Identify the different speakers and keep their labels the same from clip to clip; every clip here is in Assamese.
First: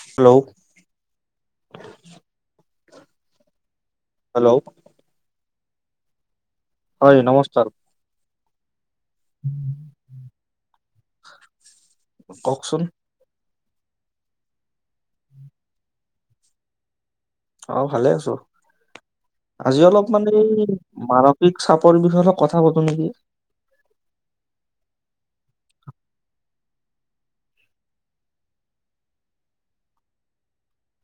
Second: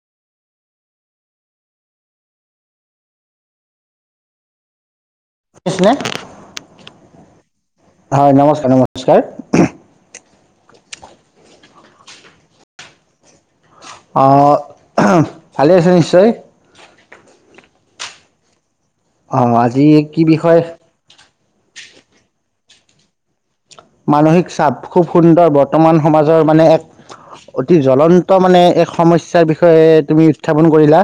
Speaker 1: হেল্ল' হেল্ল'
Speaker 2: কি হৈছিলে?
Speaker 1: হয় নমস্কাৰ
Speaker 2: হয় নমস্কাৰ নমস্কাৰ।
Speaker 1: কওকচোন।
Speaker 2: অ', ভালে আছে নিশ্চয়।
Speaker 1: অ', ভালে আছো।
Speaker 2: অ
Speaker 1: আজি অলপ
Speaker 2: কি
Speaker 1: মানে
Speaker 2: বিষয়
Speaker 1: মানস চাপৰ বিষয়ে এটা কথা পাতো নেকি?
Speaker 2: মানসিক চাপ, খুব সুন্দৰ বৰ্তমান সমাজৰ মানে এক, অতি জ্বলন্ত মানে এক সমস্যাৰ বিষয়ে তুমি উত্থাপন কৰিলা।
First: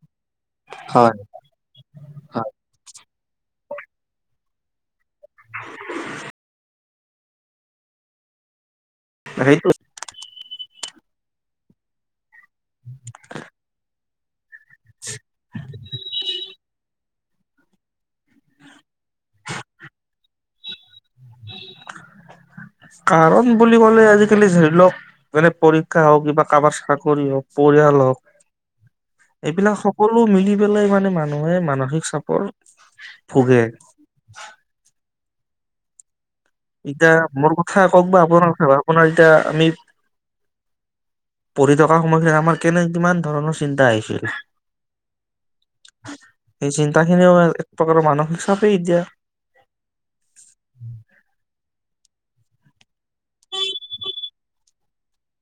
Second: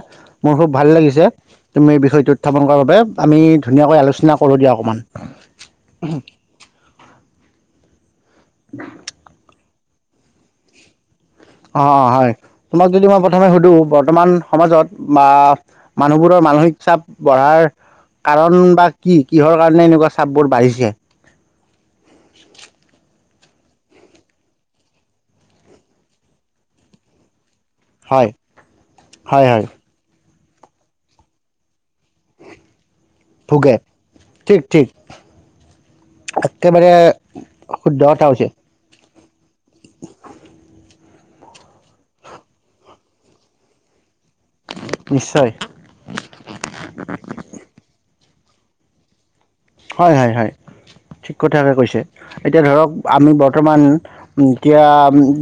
Speaker 2: মোৰ খুব ভাল
Speaker 1: হয়
Speaker 2: লাগিছে, তুমি এই বিষয়টো
Speaker 1: হয়
Speaker 2: উত্থাপন কৰাৰ বাবে। আমি ধুনীয়াকৈ আলোচনা কৰোঁ দিয়া অকণমান উ [unintelligible]
Speaker 1: সেইটো
Speaker 2: অ অ হয় তোমাক যদি মই প্ৰথমে সুধো বৰ্তমান সমাজত বা মানুহবোৰৰ মানসিক চাপ বঢ়াৰ কাৰণ বা কি কিহৰ কাৰণে এনেকুৱা চাপবোৰ বাঢ়িছে
Speaker 1: কাৰণ বুলি ক'লে আজিকালি ধৰি লওক মে পৰীক্ষা হওক বািব কাৰোবাৰ চাকৰি হওক
Speaker 2: হয় হয়
Speaker 1: পৰিয়ালক
Speaker 2: হয়
Speaker 1: এইবিলাক সকলো মিলি পেলাই মানে মানুহে মানসিক চাপত ভোগে
Speaker 2: ঠিক ঠিক একেবাৰে
Speaker 1: এতিয়া মোৰ কথা
Speaker 2: শুদ্ধ
Speaker 1: কওক বা
Speaker 2: হৈছে
Speaker 1: আপোনাৰ কথা আপোনাৰ এতিয়া আমি পঢ়ি থকা সময়খিনাত আমাৰ কেনে কিমান ধৰণৰ চিন্তা আহিছিল
Speaker 2: নিশ্চয়
Speaker 1: এই চিন্তা খিনিও এক প্ৰকাৰৰ মানসিক [unintelligible]
Speaker 2: হয় হয় হয় ঠিক কথা তাকে কৈছে এতিয়া ধৰক আমি বৰ্তমান এতিয়া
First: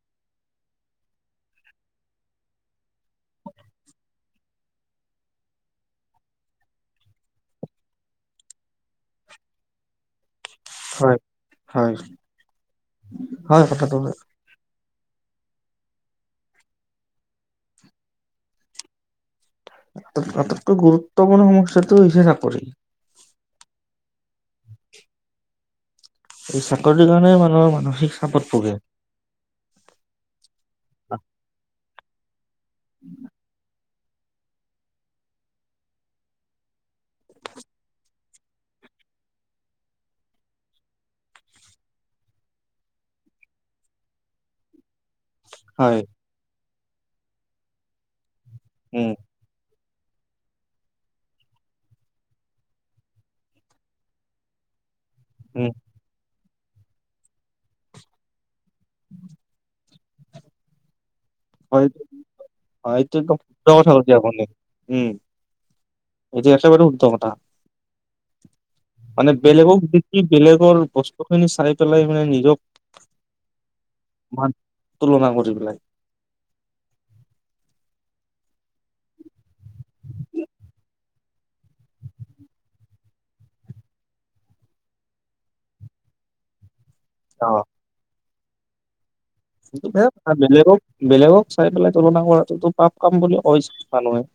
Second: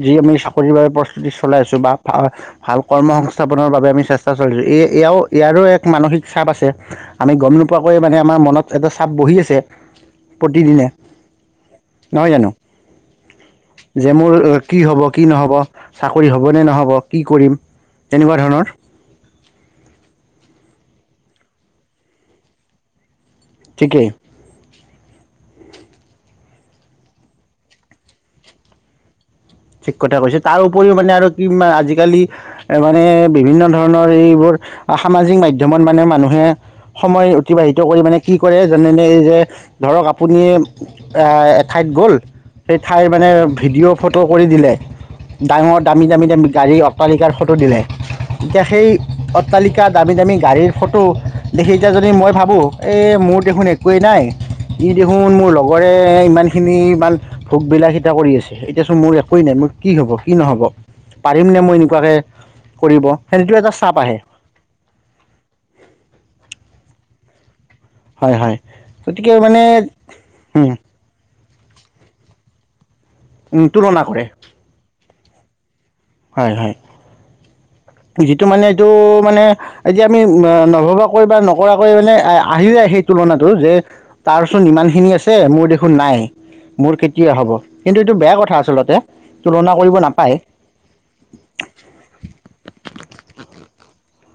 Speaker 2: যি আমি চাকৰিৰ বাবে প্ৰস্তুতি চলাই আছোঁ বা ভ ভাল কৰ্ম সংস্থাপনৰ বাবে আমি চেষ্টা চলাইছোঁ এয়াও ইয়াৰো এক মানসিক চাপ আছে আমি গম নোপোৱাকৈয়ে মানে আমাৰ মনত এটা চাপ বহি আছে প্ৰতিদিনে
Speaker 1: হয় হয়
Speaker 2: নহয় জানো
Speaker 1: হয় কথাটো হয়
Speaker 2: যে মোৰ কি হ'ব কি নহ'ব চাকৰি হ'বনেে নহ'ব কি কৰিম তেনেকুৱা ধৰণৰ
Speaker 1: এটাইতকৈ গুৰুত্বপূৰ্ণ সমস্যাটো ইচ ন কৰি
Speaker 2: ঠিকেই
Speaker 1: এই চাকৰিটোৰ কাৰণে মানুহৰ মানসিক চাপত পোগে
Speaker 2: ঠিক কথা কৈছে তাৰ উপৰিও মানে আৰু কি আজিকালি এ মানে বিভিন্ন ধৰণৰ স মাধত মানে মানে অবাহ মান আপু এত গ ম ভি কৰি দিলে ডাঙৰ
Speaker 1: হয়
Speaker 2: দামী দামী দামী গাড়ীখ তালিকাৰ ফটো দিলে এতিয়া সেই
Speaker 1: উম
Speaker 2: অট্টালিকা দামী দামী গাড়ীৰ ফটো দেখি যাজনী মই ভাবোঁ এই মোৰ দেখোন একোৱেই নাই দে শুন মোৰ
Speaker 1: উম
Speaker 2: লগৰে ইমান ইখিনি ইমান ভোগ-বিলাসিতা এটা কৰি আছে৷ এতিয়াচোন মোৰ একোৱে নাই৷মোৰ- কি হব কি নহ'ব? পাৰিমনে মই
Speaker 1: অ'-
Speaker 2: এনেকুৱাকৈ
Speaker 1: অ'
Speaker 2: কৰিব
Speaker 1: এইটো
Speaker 2: সেইটো এটা চাপ আহে
Speaker 1: [unintelligible] [unintelligible] অ'।
Speaker 2: হয় হয়৷
Speaker 1: মানে বেলেগক দেখি বেলেগৰ বস্তুখিনি চাই পেলাই মানে নিজক
Speaker 2: তুলনা কৰে
Speaker 1: মান তুলনা কৰে৷ [unintelligible] পেলাই৷
Speaker 2: হয় হয়৷ যিটো মানে, এইটো মানে এতিয়া আমি নভবাকৈ বা নকৰাকৈ মানে আহি যায় সেই তুলনাটো যে তাৰচোন ইমান খিনি আছে মোৰ দেখোন নাইয়ে। মোৰ কেতিয়া হ'ব, কিন্তু এইটো বেয়া কথা। থা আচলতে। তুলনা
Speaker 1: এইটো
Speaker 2: কৰিব
Speaker 1: বেয়া কথা
Speaker 2: নাপায়
Speaker 1: বেলেগক-বেলেগক চাই পেলাই তুলনা কৰাটো টো পাপ কাম বুলি কয় চোন মানুহে।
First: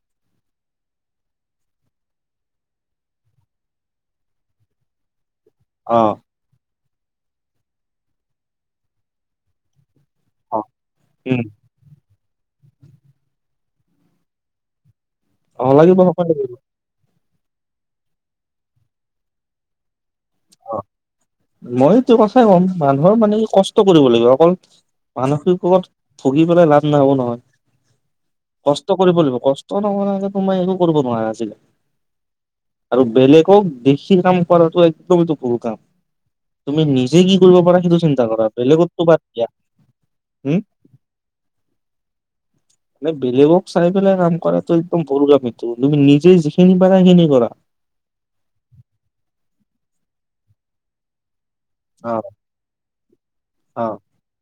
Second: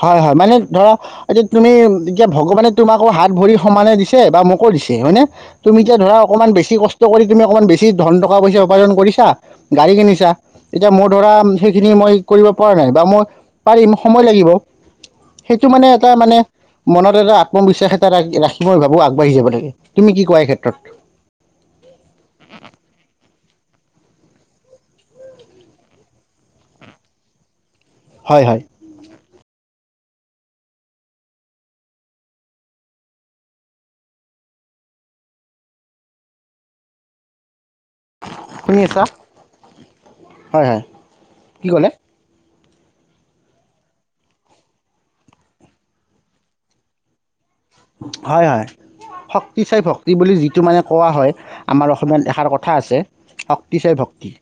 Speaker 2: হয় হয়, মানে ধৰা এতিয়া তুমি এতিয়া ভগৱানে তোমাকো হাত-ভৰি সমানে দিছে বা মোকো দিছে। হয়নে? তুমি এতিয়া
Speaker 1: অ
Speaker 2: ধৰা অকমান বেছি কষ্ট- কষ্ট কৰি তুমি অকমান বেছি ধন, টকা-পইচা উপাৰ্জন কৰিছা। গাড়ী কিনি ছা,
Speaker 1: অ
Speaker 2: এতিয়া মোৰ ধৰা
Speaker 1: উম
Speaker 2: সেইখিনি মই কৰিব পৰা নাই, বা মই পাৰিম সময় লাগিব৷ সেইটো
Speaker 1: হ'ব
Speaker 2: মানে
Speaker 1: লাগিব
Speaker 2: এটা
Speaker 1: সকলো
Speaker 2: মানে
Speaker 1: লাগিব
Speaker 2: মনত এটা আত্মবিশ্বাস এটা ৰাখ ৰাখি মই ভাবো আগবাঢ়ি যাব লাগে৷ তুমি কি কোৱা এই
Speaker 1: অ
Speaker 2: ক্ষেত্ৰত
Speaker 1: মই এইটো কথাই ক'ম, মানুহৰ মানে কি কষ্ ট কৰিব লাগিব অকল মানসিক ৰোগত ভুগি পেলাই লাভ নহ'ব নহয়৷
Speaker 2: হয় হয়
Speaker 1: কষ্ট কৰিব লাগিব কষ্ট৷ কষ্ট নকৰাকে তুমি একো কৰিব নোৱাৰা আজিলে, আৰু বেলেগক দেখি কাম কৰাটো এক দম টো ভুল কাম৷ তুমি নিজে কি কৰিব পাৰা সেইটো চিন্তা কৰা৷
Speaker 2: শুনি
Speaker 1: বেলেগৰ টো
Speaker 2: আছা
Speaker 1: বাদ দিয়া উম
Speaker 2: হয় হয় কি ক'লে
Speaker 1: মানে বেলেগক চাই পেলাই কাম কৰাটো একদম ভুল কাম এইটো৷ তুমি নিজে যিখিনি পাৰা সিখিনি কৰা৷
Speaker 2: হয় হয় শক্তি চাই ভক্তি বুলি যিটো মানে কোৱা হয়, আমাৰ
Speaker 1: অ',
Speaker 2: অসমীয়াত এষাৰ কথা আছে - শক্তি চাই
Speaker 1: অ',
Speaker 2: ভক্তি৷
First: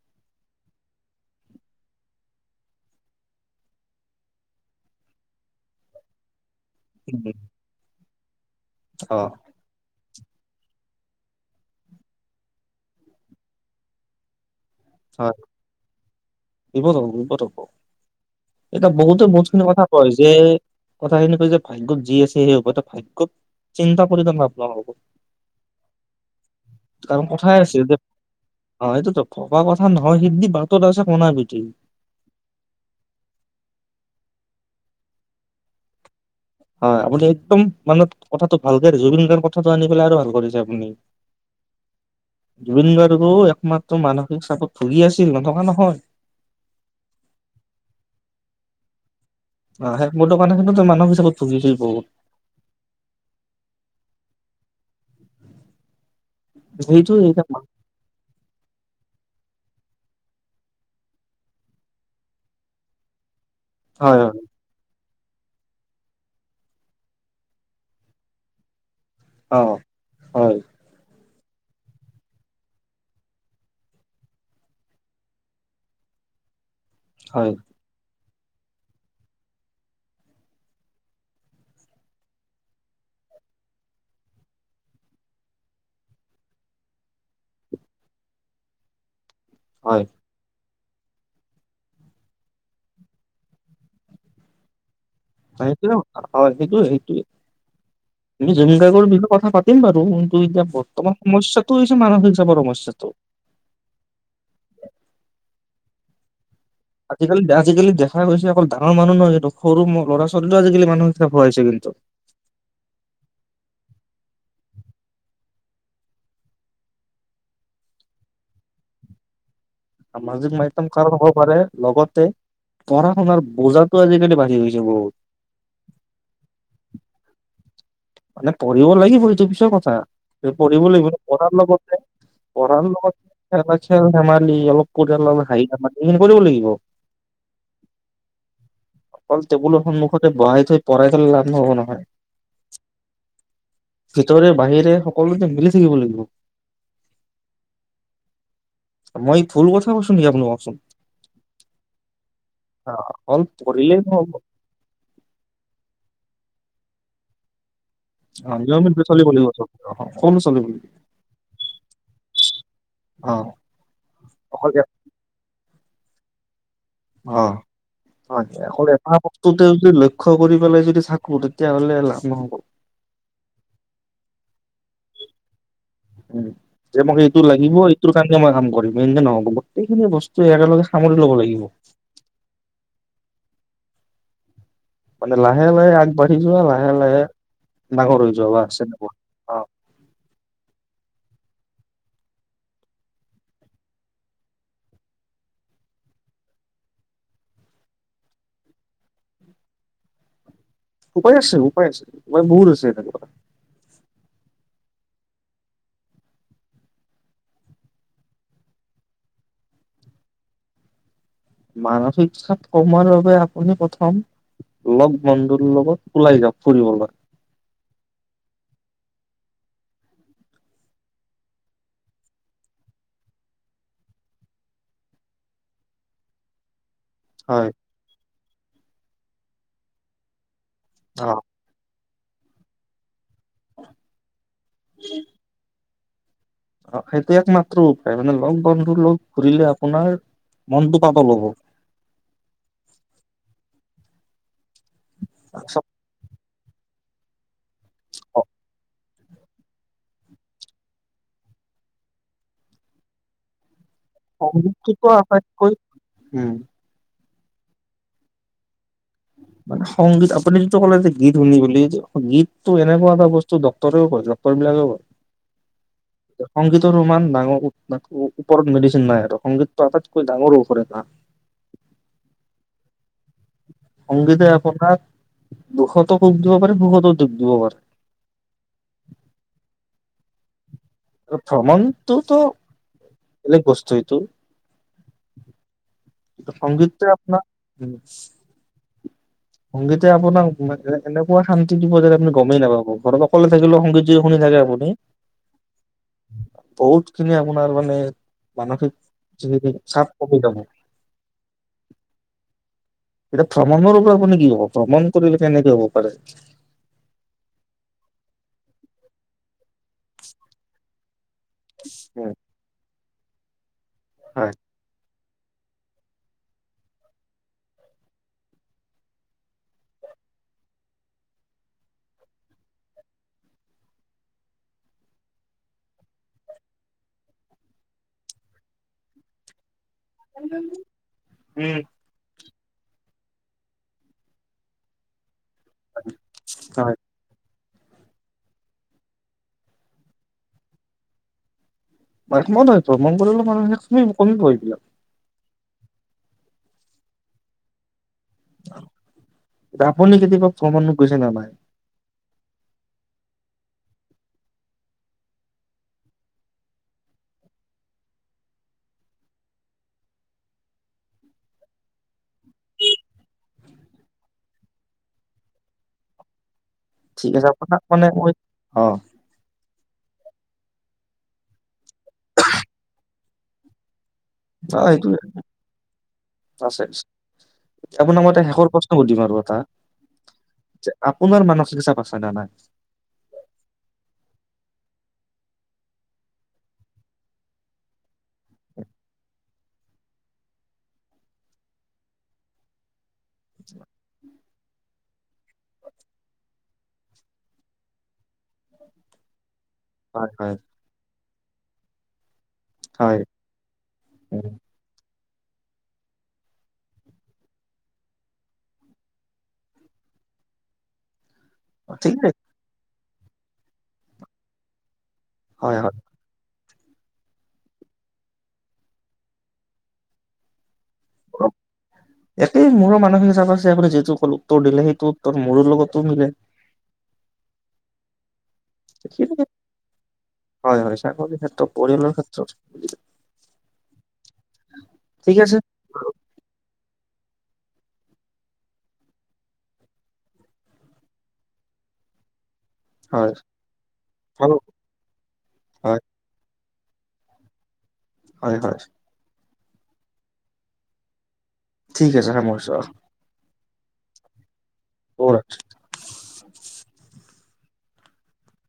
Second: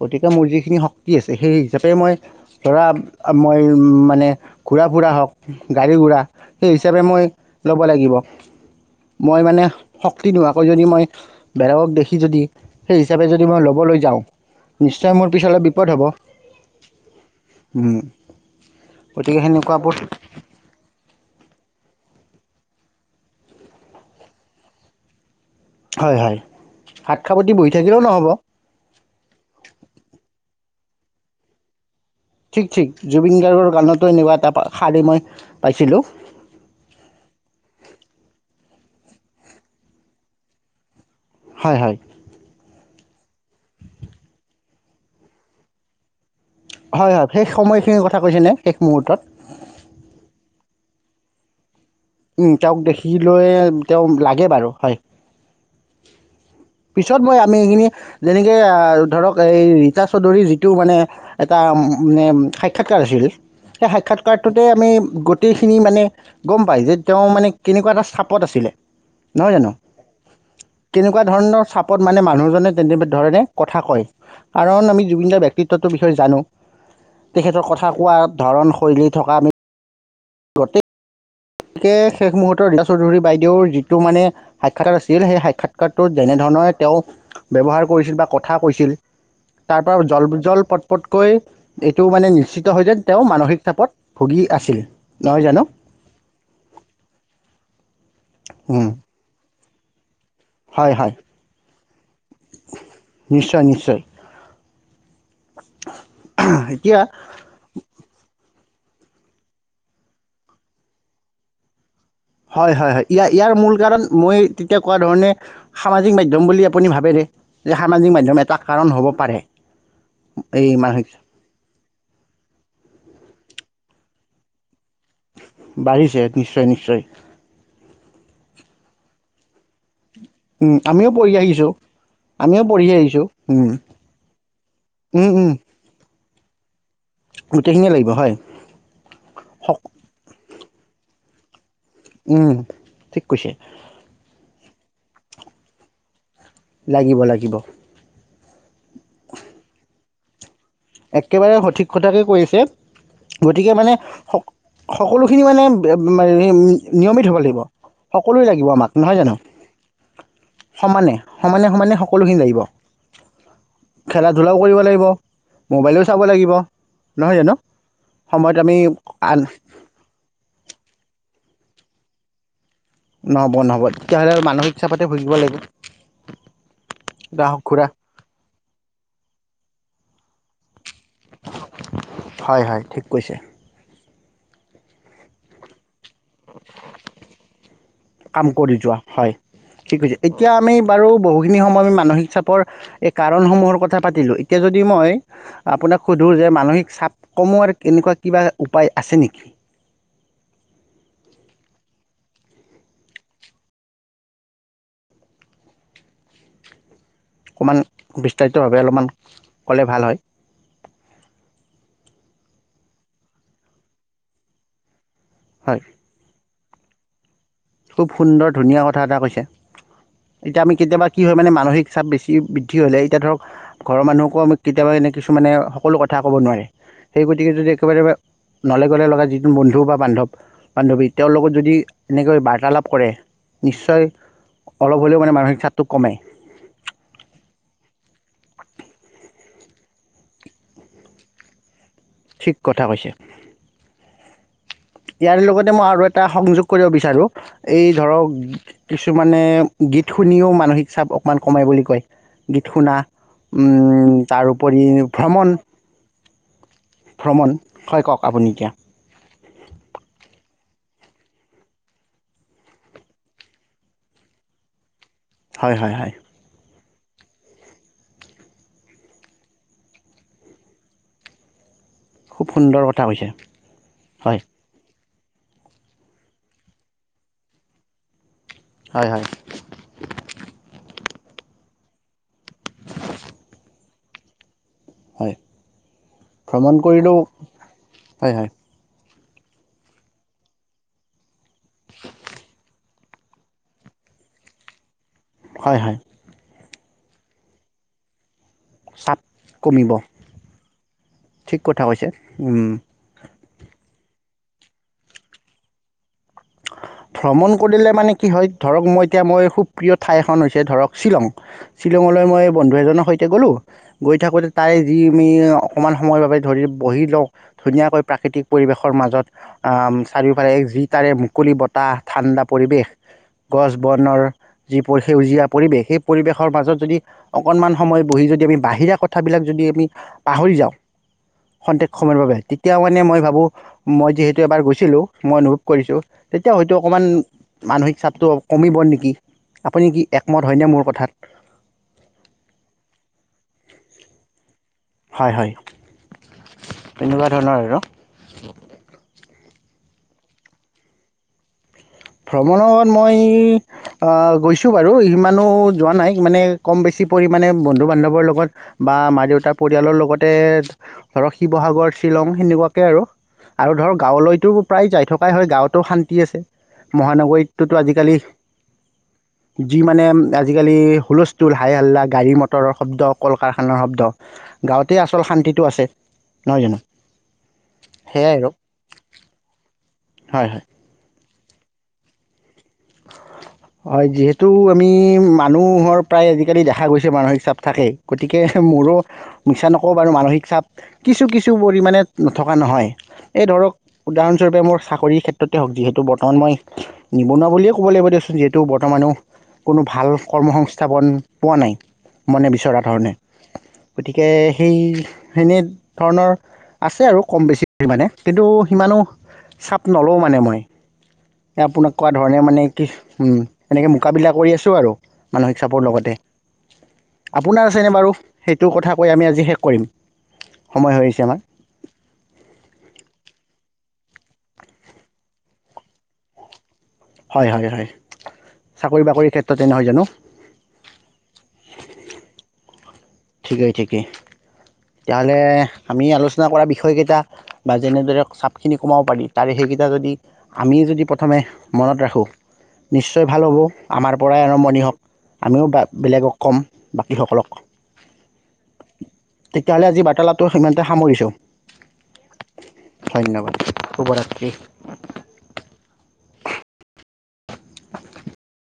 Speaker 2: গতিকে মোৰ যিখিনি শক্তি আছে, সেই হিচাপে মই ধৰা মই মানে ঘুৰা-ফুৰা হওক, গাড়ী ঘোঁৰা সেই হিচাপে মই
Speaker 1: উম,
Speaker 2: লব লাগিব৷
Speaker 1: অ',
Speaker 2: মই মানে শক্তি নোহোৱাকৈ যদি মই বেলেগক দেখি যদি সেই হিচাপে যদি মই ল'বলৈ যাওঁ নিশ্চয় মোৰ
Speaker 1: হয়
Speaker 2: পিছলৈ বিপদ হ'ব
Speaker 1: বিপদ হব বিপদ হব এতিয়া বহুতে
Speaker 2: গতিকে
Speaker 1: বহুতখিনি কথা
Speaker 2: সেনেকুৱাবোৰ
Speaker 1: কয় যে কথাখিনি কয় যে যি আছে সেই হ'ব এ ভাগ্যত চিন্তা কৰি তো লাফ নহ'ব।
Speaker 2: হয়, হয়, ভাত
Speaker 1: কাৰণ
Speaker 2: খাব দি
Speaker 1: কথাই
Speaker 2: বহি থাকিলেও নহ'ব।
Speaker 1: ক কথা নহয়, সিদি বাটত আছে কনা পিটি
Speaker 2: ঠিক-ঠিক জুবিন গাৰ্গৰ গানতো এনেকুৱা এটা শাৰী মই পাইছিলো।
Speaker 1: হয় আপুনি একদম মানে কথাটো ভালকে জুবিন গাৰ্গ কথাটো আনি পেলাই আৰু ভাল কৰিছে আপুনি।
Speaker 2: হয় হয়
Speaker 1: জুবিন গ একমাত্ৰ মানসিক চাপত ভুগি আছিল, নথকা নহয়।
Speaker 2: হয়, হয়, শেষ সময়খিনিৰ কথা কৈছে নে, শেষ মুহূৰ্তত?
Speaker 1: অহ শেষ মুহূৰ্তত মানে কিন্তু মানৱ হিচাপে ভুগিছিল বহুত
Speaker 2: উম, তেওঁক দেখি লৈ, তেওঁ লাগে বাৰু হয়।
Speaker 1: সেইটো
Speaker 2: পিছত মই,
Speaker 1: এটা
Speaker 2: আমি
Speaker 1: হয়
Speaker 2: এইখিনি যেনেকে ধৰক এই ৰীতা চৌধুৰী যিটো মানে এটা মানে সাক্ষাৎকাৰ আছিল সেই
Speaker 1: হয়
Speaker 2: সাক্ষাৎকাৰটোতে আমি গোটেইখিনি মানে গম পায় যে তেওঁ মানে কেনেকুৱা এটা স্থাপত আছিলে? নহয় জানো,
Speaker 1: অ' হয়
Speaker 2: কিন এনেকুৱা ধৰণৰ চাপত মানে মানুহজনে তেনেধৰণে কথা কয়, কাৰণ আমি জুবিনদাৰ ব্যক্তিত্বটোৰ বিষয়ে জানো।
Speaker 1: হয়
Speaker 2: তেখেতৰ কথা কোৱাত ধৰণ শৈলী থকা আমি গোটেই গতিকে শেষ মুহূৰ্ত ৰীতা চৌধুৰী বাইদেউৰ যিটো মানে সাক্ষাৎকাৰ আছিল, সেই সাক্ষাৎকাৰটোত যেনেধৰণে তেওঁ ব্যৱহাৰ কৰিছিল বা কথা কৈছিল তাৰ
Speaker 1: হয়
Speaker 2: পৰা জল-জল প তকৈ এইটো মানে নিশ্চিত হয় যেন তেওঁ মানসিক চাপত ভুগি আছিল। নহয় জানো
Speaker 1: সেইটোও হয়। সেইটোৱ-সেইটোৱে। তুমি জুবিন গাৰ্গৰ বিষয় কথা পা তিন বাৰু এতিয়া
Speaker 2: হয় হয়
Speaker 1: বৰ্তমান সমস্যাটো হৈছে মানসিক চাপৰ সমস্যাটো।
Speaker 2: নিশ্চয় নিশ্চয় এতিয়া
Speaker 1: আজিকালি, আজিকালি দেখা গৈছে অকল অ মানুহ নহয় এইটো, সৰু ম ল'ৰা-ছোৱালীতো আজিকালি মানুহিতাপোৱাছে কিন্তু
Speaker 2: হয়, হয়, হয়, ইয়াৰ-ইয়াৰ মূল কাৰণ, মই তেতিয়া কোৱা ধৰণে, সামাজিক মাধ্যম বুলি আপুনি ভাবে নে? যে সামাজিক মাধ্যম এটা কাৰণ হ'ব পাৰে।
Speaker 1: সামাজিক
Speaker 2: এই
Speaker 1: মাধ্যাম
Speaker 2: মানসিক
Speaker 1: কাৰণ হ'ব পাৰে, লগতে পঢ়া শুনাৰ বজাটো আজিকালি বাঢ়ি গৈ
Speaker 2: বাঢ়িছে, নিশ্চয়-নিশ্চয়।
Speaker 1: না পঢ়িব লাগিব সিটো পিছৰ কথা।
Speaker 2: উম,
Speaker 1: পঢ়িব লাগিব,
Speaker 2: আমিও পঢ়ি
Speaker 1: পঢ়াৰ
Speaker 2: আহিছোঁ
Speaker 1: লগতে,
Speaker 2: আমিও
Speaker 1: পঢ়াৰ
Speaker 2: পঢ়ি আহিছোঁ
Speaker 1: লগতে,
Speaker 2: উম,
Speaker 1: খেল-ধেমালি অলপ কৰি
Speaker 2: উম, উম,
Speaker 1: হাঁহি-ধেমালি কৰিব লাগিব।
Speaker 2: গোটেইখিনিয়ে লাগিব হয়
Speaker 1: অকল
Speaker 2: সক
Speaker 1: টেবুলৰ সন্মুখতে বহাই থৈ পঢ়াই লাভ নহ'ব নহয়।
Speaker 2: উম ঠিক কৈছে।
Speaker 1: ভিতৰে বাহিৰে সকলোতে মিলি থাকিব লাগিব।
Speaker 2: লাগিব লাগিব।
Speaker 1: মই ভূল কথা কছো নেকি আপোন কওকচোন।
Speaker 2: একেবাৰে সঠিক কথাকে কৈছে।
Speaker 1: অ অকল
Speaker 2: গতিকে মানে
Speaker 1: পঢ়িলেই নহ'ব
Speaker 2: স সকলোখিনি মানে নিয়মিত হ'ব লাগিব। সকলো জাগিব আমাক
Speaker 1: নিয়মিত
Speaker 2: নহয়
Speaker 1: চলিব
Speaker 2: জানো
Speaker 1: লাগিব চব সকলো চলিব লাগিব
Speaker 2: সমানে সমানে সমানে সকলোখিনি লাগিব
Speaker 1: অ
Speaker 2: খেলা ধূলাও
Speaker 1: অকল
Speaker 2: কৰিব লাগিব। মোবাইলো চাব লাগিব। নহয়
Speaker 1: অ
Speaker 2: জানো সময়ত আমি
Speaker 1: হয়ো এটা
Speaker 2: আন
Speaker 1: বস্তুতে যদি লক্ষ্যয় কৰি পেলাই যদি থাকো। তেতিয়াহ'লে লাভ নহ'ব।
Speaker 2: নহ'ব নহ'ব তেতিয়াহ'লে মানসিক। চাপতে ভুগিব লাগিব
Speaker 1: উ যে মোক এইটো
Speaker 2: গ্ৰাহক
Speaker 1: লাগিব
Speaker 2: ঘূৰা
Speaker 1: এইটোৰ কাৰণে মই কাম কৰিম এনেকে নহ'ব গোটেইখিনি বস্তু। ত একেলগে সামৰি ল'ব লাগিব।
Speaker 2: হয় হয় ঠিক কৈছে
Speaker 1: মানে লাহে লাহে আগ। বাঢ়ি যোৱা লাহে লাহে ডাঙৰ হৈ
Speaker 2: কাম
Speaker 1: যোৱা বা
Speaker 2: কৰি
Speaker 1: আছেনেক
Speaker 2: হয়
Speaker 1: অ।
Speaker 2: ঠিক কৈছে এতিয়া আমি বাৰু বহুখিনি সময় মানসিক চাপৰ এই কাৰণসমূহৰ কথা পাতিলো। এতিয়া যদি মই আপোনাক সোধো যে মানসিক চাপ কমোৱাৰ কেনেকুৱা কিবা উপায় আছে নেকি?
Speaker 1: উপাই আছে উপায় আছে উপায় বহুত আছে।
Speaker 2: অকণমান বিস্তাৰিতভাৱে অলপমান ক'লে ভাল হয়।
Speaker 1: মানসিক চাপ কমোৱাৰ বাবে আপুনি প্ৰথম লগ। বন্ধুৰ
Speaker 2: হয়
Speaker 1: লগত ওলাই যাওঁক। পৰিিবল [unintelligible]
Speaker 2: খুব সুন্দৰ ধুনীয়া কথা এটা কৈছে। এতিয়া আমি কেতিয়াবা কি হয় মানে মানসিক চাপ বেছি বৃদ্ধি হ'লে এতিয়া ধৰক ঘৰৰ মানুহকো আমি কেতিয়াবা এনে কিছু মানে সকলো কথা ক'ব নোৱাৰে। সেই গতিকে যদি
Speaker 1: হয়
Speaker 2: একেবাৰে নলেগ। ন'লে গ'লে লগা যিটো বন্ধু বা বান্ধৱ। বান্ধৱী তেওঁৰ
Speaker 1: অ'।
Speaker 2: লগত যদি। তেনেকৈ বাহি তালাপ কৰে। নিশ্বয় টো কমে।
Speaker 1: অ সেইটো একমাত্ৰ উপায় মানে লগ বন্ধু লগ ঘূৰিলে।
Speaker 2: ঠিক কথা কৈছে। ইয়াৰ লগতে মই
Speaker 1: তাৰপিছত
Speaker 2: আৰু এটা সংযোগ। কৰিব বিচাৰো এই ধৰক কিছু কিছুমানে গীত শুনিও মানসিক চাপ অকণমান কমে বুলি কয়। গীত শুনা, উম উম, তাৰোপৰি
Speaker 1: সংগীতটোতো
Speaker 2: ভ্ৰমণ
Speaker 1: আটাইতকৈ উম
Speaker 2: ভ্ৰমণ। হয় কওক আপুনি এতিয়া,
Speaker 1: মানে সংগীত। আপুনি যিটো ক'লে যে গীত শুনি বুলি, গীতটো এনেকুৱা এটা বস্তু ডক্তৰেও কয় ডক্তৰবিলাকেও কয়
Speaker 2: হয়। হয়। হয়।
Speaker 1: সংগীতৰ সমান ডাঙৰ -ওপৰত মেডিচিন নাই আৰু। সংগীতটো আটাইতকৈ ডাঙৰ ঔষধ এটা।
Speaker 2: খুব সুন্দৰ কথা কৈছে। হয়
Speaker 1: সংগীতে আপোনাৰ দুখতো সুখ দিব পাৰে। সুখতো দুখ দিব পাৰে।
Speaker 2: হয়। হয়।
Speaker 1: ভ্ৰমণটো তো বেলেগ বস্তু তো
Speaker 2: হয়।
Speaker 1: কিন্তু
Speaker 2: ভ্ৰমণ
Speaker 1: সংগীতটোৱে
Speaker 2: কৰিলেও
Speaker 1: আপোনাক উম
Speaker 2: হয় হয়
Speaker 1: সংগীতে আপোনাক এনে- এনেকুৱা শান্তি দিব যে আপুনি গমেই নাপাব। ঘৰত অকলে থাকিলেও সংগীত যদি শুনি থাকে আপুনি
Speaker 2: হয়। হয়।
Speaker 1: বহুত খিনি আপোনাৰ মানে মানসিক
Speaker 2: চাপ
Speaker 1: যিখিনি
Speaker 2: কমিব।
Speaker 1: চাপ কমি যাব।
Speaker 2: ঠিক কথা কৈছে। উম
Speaker 1: এতিয়া ভ্ৰমণৰ ওপৰত আপুনি কি ক'ব? ভ্ৰমণ কৰিলে কেনেকে হ'ব পাৰে?
Speaker 2: ভ্ৰমণ কৰিলে মানে কি হয় ধৰক, মই এতিয়া মই খুব প্ৰিয় ঠাই এখন হৈছে ধৰক শ্বিলং শ্বিলঙলৈ
Speaker 1: উম,
Speaker 2: মই বন্ধু এজনৰ সৈতে -তে গ'লো। গৈ থাকোঁতে তাৰে যি আমি অকণমান সময়ৰ বাবে ধৰি বহি লওঁ, ধুনীয়াকৈ প্ৰাকৃতিক পৰিৱেশৰ মাজত। চাৰিওফালে যি তাৰে মুকলি বতাহ, ঠাণ্ডা পৰিৱেশ, গছ বনৰ যি পৰি- সেউজীয়া পৰিৱেশ। সেই পৰিৱেশৰ মাজত যদি অকণমান সময় বহি যদি আমি বাহিৰা কথাবিলাক যদি আমি পাহৰি যাওঁ, ক্ষন্তেক সময়ৰ বাবে তেতিয়াও মানে মই ভাবো, মই যিহেতু এবাৰ গৈছিলো। মই অনুভৱ কৰিম তেতিয়া হয়তো
Speaker 1: হয়
Speaker 2: অকমান মানসিক চাপটো কমিব নেকি? আপুনি কি একমত হয়নে মোৰ কথাত?
Speaker 1: ম, মন একমত হয়, ভ্ৰমন কৰিলে মানুহৰ কমিব এইবিলাক
Speaker 2: হয়। হয়। তেনেকুৱা ধৰণৰ আৰু,
Speaker 1: [inaudible] এ আপুনি কেতিয়াবা ভ্ৰমণত গৈছে নে নাই?
Speaker 2: ভ্ৰমণত মই গৈছোঁ বাৰু। ইমানো যোৱা নাই। মানে কম বেছি পৰিমাণে বন্ধু-বান্ধৱৰ লগত বা মা-দেউতাৰ পৰিয়ালৰ লগতে ধৰক শিৱসাগৰ, শ্বিলং সেনেকুৱাকে আৰু। আৰু ধৰক গাঁৱলৈতো প্ৰায় যায় থকাই হয় গাঁৱতো শান্তি আছে।
Speaker 1: ঠিক আছে
Speaker 2: মহানগৰীতটোতো
Speaker 1: আপোনাক মানে
Speaker 2: আজিকালি
Speaker 1: মই অ অ',
Speaker 2: যি মানে আজিকালি হুলস্থুল হাই হাল্লা, গাড়ী মটৰৰ শব্দ, কল কাৰখানাৰ শব্দ। গাঁৱতেই
Speaker 1: অ'সেইটোৱে,
Speaker 2: আচল শান্তিটো আছে নহয় জানো
Speaker 1: আছে আপোনাক মই
Speaker 2: সেয়াই
Speaker 1: এটা
Speaker 2: আৰু
Speaker 1: শেষৰ প্ৰশ্ন সুধিম আৰু এটা
Speaker 2: হয় হয়
Speaker 1: পুনৰ মানসিক চাপ আছে না নাই।
Speaker 2: হয় যিহেতু আমি মানুহৰ প্ৰায় আজিকালি দেখা গৈছে মানসিক চাপ থাকে গতিকে মোৰো মিছা নকওঁ বাৰু মানসিক চাপ কিছু কিছু পৰিমাণে নথকা নহয়। এই ধৰক উদাহৰণ মোৰ চাকৰিৰ ক্ষেত্ৰতে হওক যিহেতু বৰ্তমান মই নিবনুৱা বুলি ক'ব লাগিব দিয়চোন যিহেতু বৰ্তমানেও কোনো ভাল
Speaker 1: হয়
Speaker 2: কৰ্ম
Speaker 1: হয়
Speaker 2: সংংস্থাপন পোৱা নাই। মনে বিচৰা ধৰণে।
Speaker 1: হয়
Speaker 2: গতিকে
Speaker 1: উম,
Speaker 2: সেই সেনেধৰণৰ আছে আৰু কম বেছি পৰিমাণে কিন্তু সিমানো চাপ নলওঁ মানে মই। আপোনাক কোৱা
Speaker 1: ঠিকে
Speaker 2: ধৰণে মানে উম, এনেকে মোকাবিলা কৰি আছো আৰু। মানসিক
Speaker 1: হয়
Speaker 2: চাপৰ
Speaker 1: হয়
Speaker 2: লগতে আপোনাৰ আছেনে বাৰু সেইটো কথা কৈ আমি আজি শেষ কৰিম। সময় হৈ আহিছে আমাৰ
Speaker 1: একেই মোৰো মানসিক আছে আপোনি যি যিটো উত্তৰ দিলে সেইটো উত্তৰ মোৰো লগতো মিলে।
Speaker 2: হয়, হয়, হয়। চাকৰি বাকৰিৰ ক্ষেত্ৰতে নহয় জানো
Speaker 1: হয় হয় চাকৰিৰ ক্ষেত্ৰ পৰিয়ালৰ ক্ষেত্ৰত। [inaudible]
Speaker 2: ঠিকেই ঠিকেই,
Speaker 1: ঠিক
Speaker 2: তেতিয়াহ'লে
Speaker 1: আছে
Speaker 2: আমি আলোচনা কৰা বিষয়কেইটা বা যেনেদৰে চাপখিনি কমাব পাৰি তাৰে সেইকেইটা যদি আমি যদি প্ৰথমে মনত ৰাখোঁ। নিশ্চয়
Speaker 1: হয়
Speaker 2: ভাল হ'ব আমাৰ পৰাই
Speaker 1: ভাল
Speaker 2: আৰম্ভণি হওক আমিও
Speaker 1: হয়
Speaker 2: বেলেগক ক'ম। বাকীসকলক।
Speaker 1: হয় হয়।
Speaker 2: তেতিয়াহ'লে আজি বাৰ্তালাটো সিমানতে সামৰিছো।
Speaker 1: ঠিক আছে সামৰিছো অ'।
Speaker 2: শুভৰাত্ৰি।
Speaker 1: [inaudible]
Speaker 2: [inaudible]